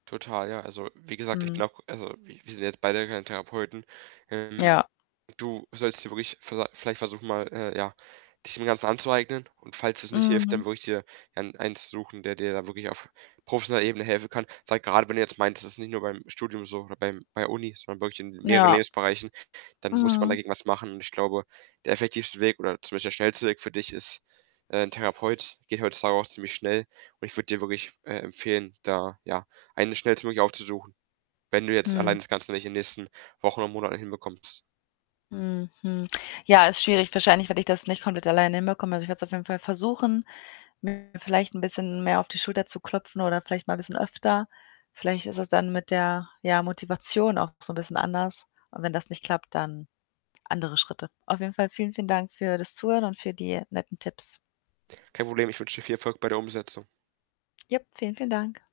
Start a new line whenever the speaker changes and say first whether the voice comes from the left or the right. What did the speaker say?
right: Total, ja. Also, wie gesagt, ich
left: Mhm.
right: glaube, also wir wir sind ja jetzt beide keine Therapeuten. Ähm,
left: Ja.
right: du solltest dir wirklich viellei vielleicht versuchen mal, äh, ja, dich dem Ganzen anzueignen. Und falls es nicht hilft, dann
left: Mhm.
right: würde ich dir ein eins suchen, der dir da wirklich auf professioneller Ebene helfen kann. Weil grade, wenn du jetzt meinst, das ist nicht nur beim Studium so oder beim bei Uni, sondern wirklich in mehreren
left: Ja.
right: Lebensbereichen, dann muss man
left: Mhm.
right: dagegen was machen. Und ich glaube, der effektivste Weg oder zum Beispiel der schnellste Weg für dich ist, äh, ‘n Therapeut. Geht heutzutage auch ziemlich schnell und ich würde dir wirklich, äh, empfehlen, da, ja, eine schnellstmöglich aufzusuchen. Wenn du jetzt
left: Hm.
right: allein das Ganze nicht in nächsten Wochen oder Monaten hinbekommst.
left: Hm, hm. Ja, ist schwierig wahrscheinlich werde ich das nicht komplett alleine hinbekomme. Also, ich werde es auf jeden Fall versuchen, mir vielleicht ‘n bisschen mehr auf die Schulter zu klopfen oder vielleicht mal bisschen öfter. Vielleicht ist es dann mit der, ja, Motivation auch so ‘n bisschen anders. Und wenn das nicht klappt, dann andere Schritte. Auf jeden Fall vielen, vielen Dank für das Zuhören und für die netten Tipps.
right: Kein Problem, ich wünsche dir viel Erfolg bei der Umsetzung.
left: Ja, vielen, vielen Dank.